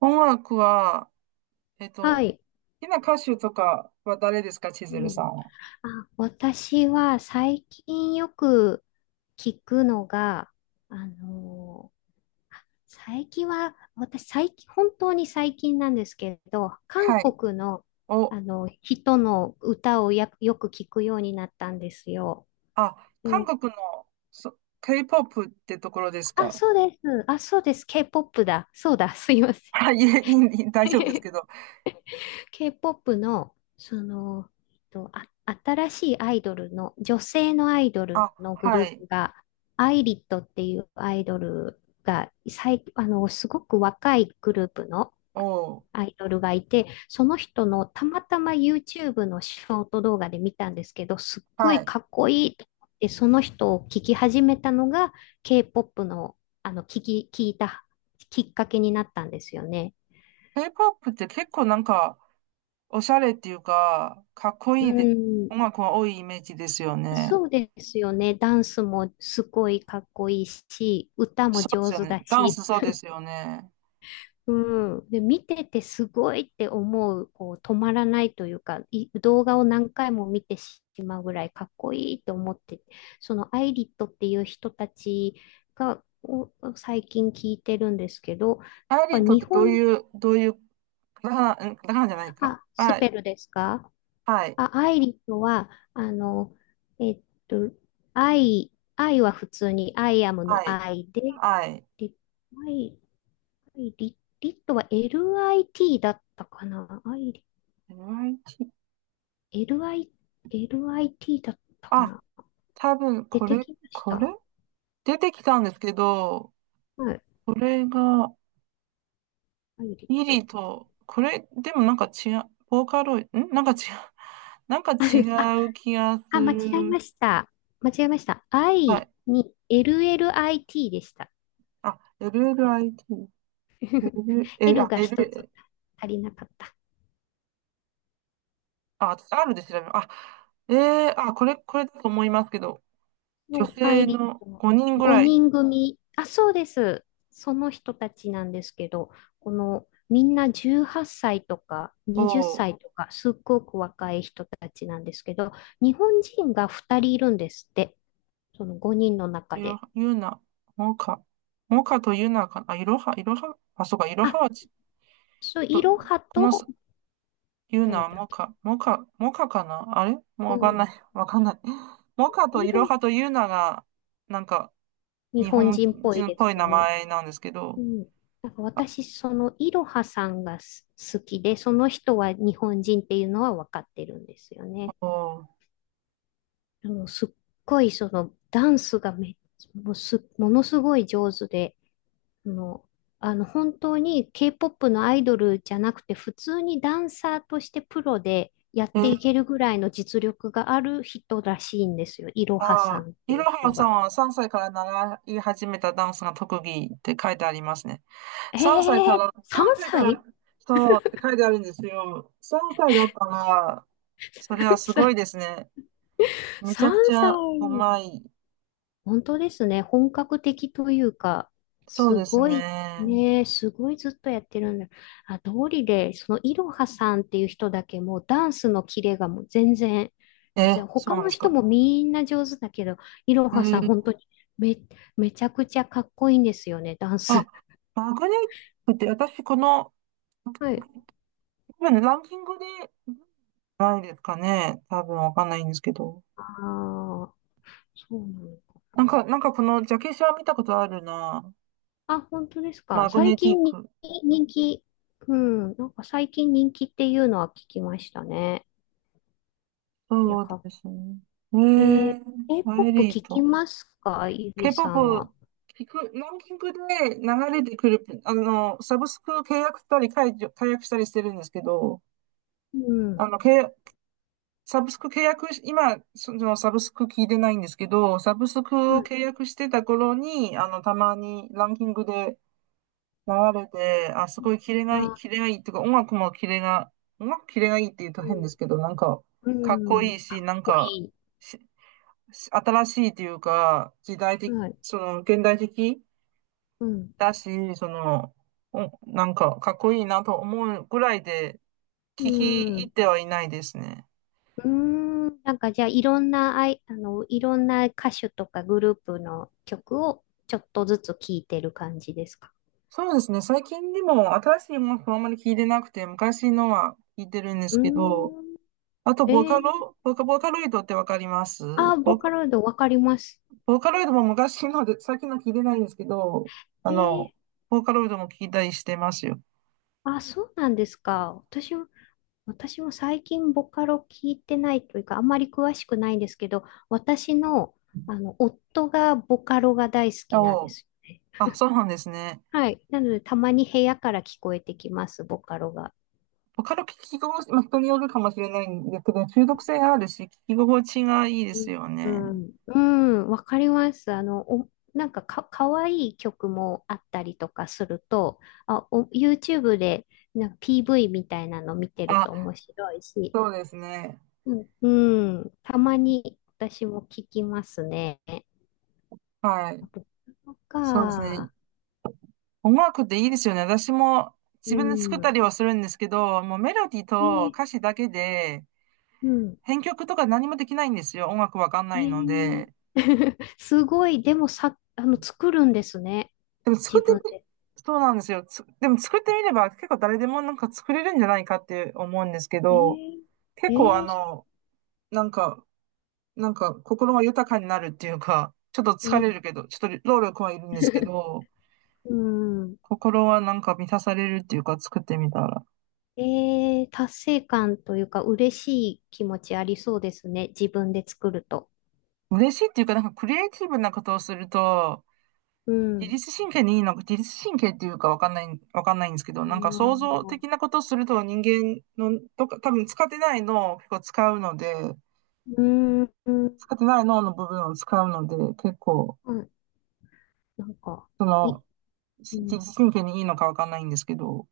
音楽は、はい。好きな歌手とかは誰ですか、千う鶴ん。さんは？あ、私は最近よく聞くのが、あのーあ、最近は、私最近、本当に最近なんですけど、韓はい。国の、お、あの人の歌をよく聞くようになったんですよ。あ、で韓も、国の、K-POP ってところですあ、か？そうです。あ、そうです。K-POP だ。そうだ。すいませ ん。はい、いえ、いい大丈夫ですけ ど。K-POP の、あ、新しいアイドルの、女性のアイドルあ、のグはルーい。プが、アイリットっていうアイドルが、すごく若いグループのお、アイドルがいて、その人のたまたま YouTube のショート動画で見たんですけど、すっごはいい。かっこいいと思って、その人を聞き始めたのが、K-POP の、聞いたきっかけになったんですよね。K-POP って結構なんか、おしゃれっていうか、かっこういいで、ん。音楽が多いイメージですよね。そうですよね。ダンスもすごいかっこいいし、歌もそうです上よ手ね。だダンし、スそうですよね。うん。で、見ててすごいって思う、こう、止まらないというか、動画を何回も見てしまうぐらいかっこいいと思って、そのアイリットっていう人たちを最近聞いてるんですけど、やっアイリぱーとっ日てどう本、いう、どういう、カタカナ、カタカナじゃないか。あ、スはペい。ルですか？はい。あ、愛理とは、えっと、愛は普通に、アイアムはのい。愛で、はい。リ、愛、愛リ、リットは LIT だったかな。愛リ、YT。LI、LIT だったかあ、な。多分、出こてれ、きましこれた。出てきたんですけど、はい、これが、愛リッイト。リと、これ、でもなんか違う、ボーカロイド、なんか違う、なんか違 あ、う気がすあ、間違える。ました。間違えました。は愛い。に LLIT でした。あ、LLIT。L、L L あ、が一つ L、足りなかった。あ、私 R で調べる。あ、えあ、これだと思いますけど、女のア性イリッのトの5人ぐらい5人組、あ、そうです。その人たちなんですけど、このみんな18歳とか20を、歳とか、すっごく若い人たちなんですけど、日本人が2人いるんですって、その5人のい中ろで。は、モカ、モカとユーナかな、あ、いろは、あ、そうか、いろはあ、はちょっそう、いと、ろはこのす、と、ユー誰ナ、だっモけ？カ、モカ、モカかなあれもううわかんん、ない、わかんない。モカといいろろ、はとユーナが、なんか、日日本本人っぽい人っですぽい名ね。前なんですけうど、ん。なんか私、そのいろはさんが好きで、その人は日本人っていうのは分かってるんですよおね。ーすっごいそのダンスがもう、ものすごい上手で、あの、本当に K-POP のアイドルじゃなくて普通にダンサーとしてプロでやっえてー、いけるぐらいの実力がある人らしいんですよ。いろはさあー、んっていいろう人はさんが。は3歳から習い始めたダンスが特技って書いてありますね。え3歳から、3 3歳か歳 ら、そうって書いてあるんですよ。3歳だったら、それは ?3 すごい歳 ですね。めちゃくちゃう まい。本当ですね。本格的というか、そうすですごいね。ね、すごいずっとやってるんだ。あ、通りで、そのいろはさんっていう人だけもうダンスのキレがもう全然、あ、じえ、ゃあそう他なんでのす人か？もみんな上手だけど、いろえはさんー本当にめ、めちゃくちゃかっこいいんですよね、ダンあ、ス。マグネティックって私この、はい。今ね、ランキングでないですかね。多分わかんないんですけど。ああ、そうなの。なんかこのジャケ写は見たことあるな。あ、本当ですか？マグ最ネティッ近にク。人気、うん、なんか最近人気っていうのは聞きましたね。いや、そうかっですね。ええー、ー、アイ K-POP リー聞きト。ますか、ゆりさん K-POP は？聞く、ランキングで流れてくる、サブスク契約したり解除、解約したりしてるんですけど、うん。あの、契約、サブスク契約し、今、そのサブスク聞いてないんですけど、サブスクはをい。契約してた頃に、たまにランキングで流れて、あ、すごいキレがいい、あ、キレがいいっていうか、音楽もキレが、音楽キレがいいっていうとう変でん。すけど、なんか、うかっこん。いいし、なん多か、いし、し新しいっていうか、時代い。的、はい。その、現代的うん。だし、その、お、なんか、かっこいいなと思うぐらいで、う聞きん。入っうてはいないですね。ーん。なんかじゃあ、いろんな歌手とかグループの曲をちょっとずつ聴いてる感じですか？そうですね。最近でも新しい音楽はあんまり聞いてなくて、昔のは聞いてるんでうすけど、ーん。あとえー、ボーカロイドってわかります？あ、ボボーカカ、ロイドわかります。ボーカロイドも昔ので、最近のは聞いてないんですけど、あえー、の、ボーカロイドも聞いたりしてますよ。あ、そうなんですか？私も最近ボカロ聞いてないというか、あんまり詳しくないんですけど、私の、夫がボカロが大好きなんでお、すよ。あ、そうなんですね。はい。なので、たまに部屋から聞こえてきます、ボカロが。ボカロ聞き心地、まあ、人によるかもしれないんですけど、中毒性があるし、聞き心地がいいですようね。ん。うん、わかります。お、なんかかわいい曲もあったりとかすると、あ、お、YouTube でなんか PV みたいなの見てるとあ、面白いし、そうですね。うん、うん、たまに私も聞きますね。はあい。と、そそうですね。か。音楽っていいですよね。私もう自分で作ったん。りはするんですけど、もうメロディーとえ歌詞だけで、うん。編曲とか何もできないんですよ。音楽わかんえないのー で。すごい、でもさ、作るんですね。でも作っ自て分み、で。そうなんですよ。でも作ってみれば結構誰でもなんか作れるんじゃないかって思うんですけえど、ー、え結構ー、なんか、なんか心が豊かになるっていうか、ちょっとえ疲ー れるけど、ちょっと労力はいるんですけ ど、うん。心はなんか満たされるっていうか作ってみたら。えー、達成感というか、嬉しい気持ちありそうですね。自分で作ると。嬉しいっていうか、なんかクリエイティブなことをすると、う自ん。律神経にいいのか、自律神経っていうかわかんないんですけど、あなんかー想像的なことをすると人間の、とか、多分使ってない脳を結構使うので、うん。うん、使ってない脳の部分を使うので、結構、なんか、そい、の、うし自ん。律神経にいいのかわかんないんですけど、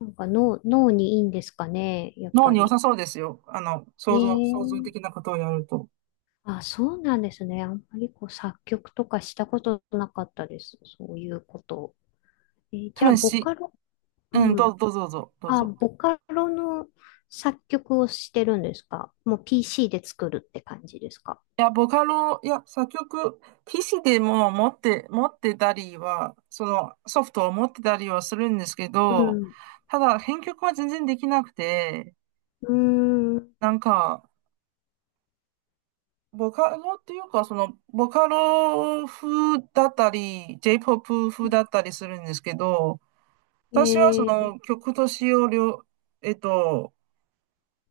なんか脳にいいんですかね、やっ脳ぱに良り。さそうですよ。想像、想像え的えなことをやると。あ、そうなんですね。あんまりこう作曲とかしたことなかったです。そういうこと。じ多ゃあ、分ボし、カロ、うん、うどうん。ぞ、どうぞ、どうぞ。どうあ、ぞボカロの作曲をしてるんですか？もう PC で作るって感じですか？いや、ボカロ、いや、作曲、PC でも持ってたりは、そのソフトを持ってたりはするんですけうど、ん。ただ、編曲は全然できなくて、うーん。なんか、ボカロっていうか、その、ボカロ風だったり、J-POP 風だったりするんですけど、私はそえー、の曲と詞をえっと、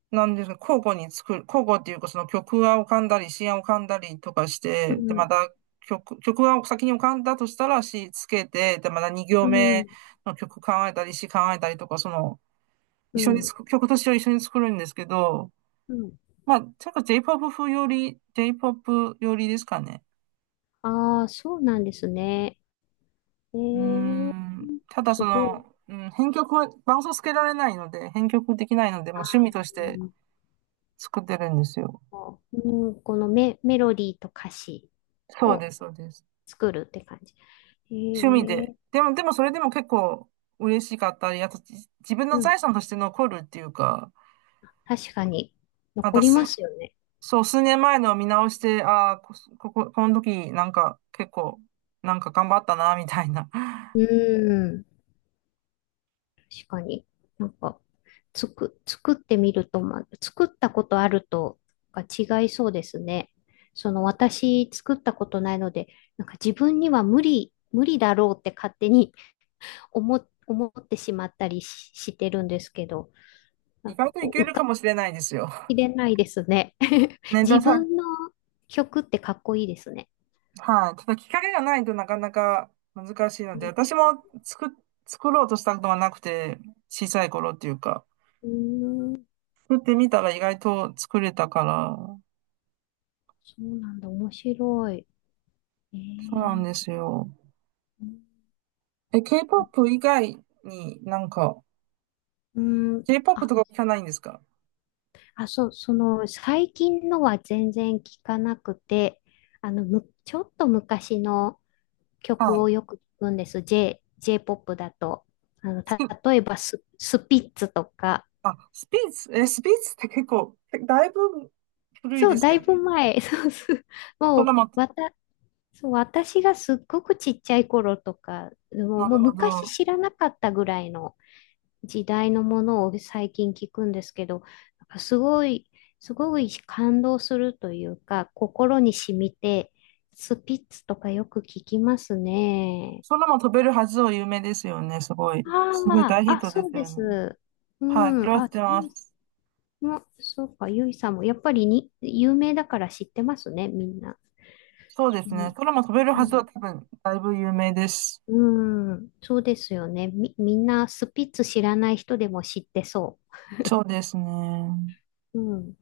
なんですか、交互に作る、交互っていうか、その曲が浮かんだり、詩が浮かんだりとかしうて、で、まん、た曲が先に浮かんだとしたら詩つけて、で、また2う行目ん、の曲考えたり、詩考えたりとか、その、う一緒にん、作曲と詩を一緒に作るんですけど、うん。まあ、ちょっ J-POP 風より、J-POP よりですかね。ああ、そうなんですね。えうーー、ん、ただすそごい。の、うん、編曲は伴奏つけられないので、編曲できないので、もう趣味あとして作ってるんですよ。ー、うん、このメロディーと歌詞そうをです、そうです。作るって感じ。趣味へで。え、でもそれでも結構嬉しかったり、あと自分うの財ん。産として残るっていうか、確かに、ま残たりますよね。そう、数年前のを見直して、ああ、この時なんか結構、なんか頑張ったな、みたいな。うん。確かに。なんか、作ってみると、ま、作ったことあるとが違いそうですね。私、作ったことないので、なんか自分には無理、無理だろうって勝手に 思ってしまったりしてるんですけど、な意ん外かといこう、け浮るかかもしれないですよ。びきれないですね。ね、でも自さ、分の曲ってかっこいいですね。はい、ただきっかけがないとなかなか難しいので、私も作ろうとしたことがなくて、小さい頃っていうか、うん。作ってみたら意外と作れたから、そうなんだ、面白い。えそうなー、んですよ。え、K-POP 以外になんか、うん、K-POP あ、とか聞かないんですか？あ、そう、最近のは全然聞かなくて、ちょっと昔のは曲い。をよく聞くんです。J-POP だと。スピ例えばスピッツとか。あ、スピッツ、え、スピッツって結構、だいぶ古いそでう、すだよいね。ぶ前。そうす、も空も、う、そう、私がすっごくちっちゃい頃とか、もう、なもるうほ昔ど。知らなかったぐらいの、時代のものを最近聞くんですけど、なんかすごい、すごい感動するというか、心に染みて、スピッツとかよく聞きますね。空も飛べるはずを有名ですよね。すごい。すごいあ大ヒあ、ッあ、トでそうすでよね。す。うはい、そん、れは知っあ、てまゆいす。も、そうか、ゆいさんも、やっぱりに、有名だから知ってますね、みんな。そうでうすね。ん、空も飛べるうはずはん多分、だいぶ有名です。うんそうですよね。みんなスピッツ知らない人でも知ってそそうですね。う。うん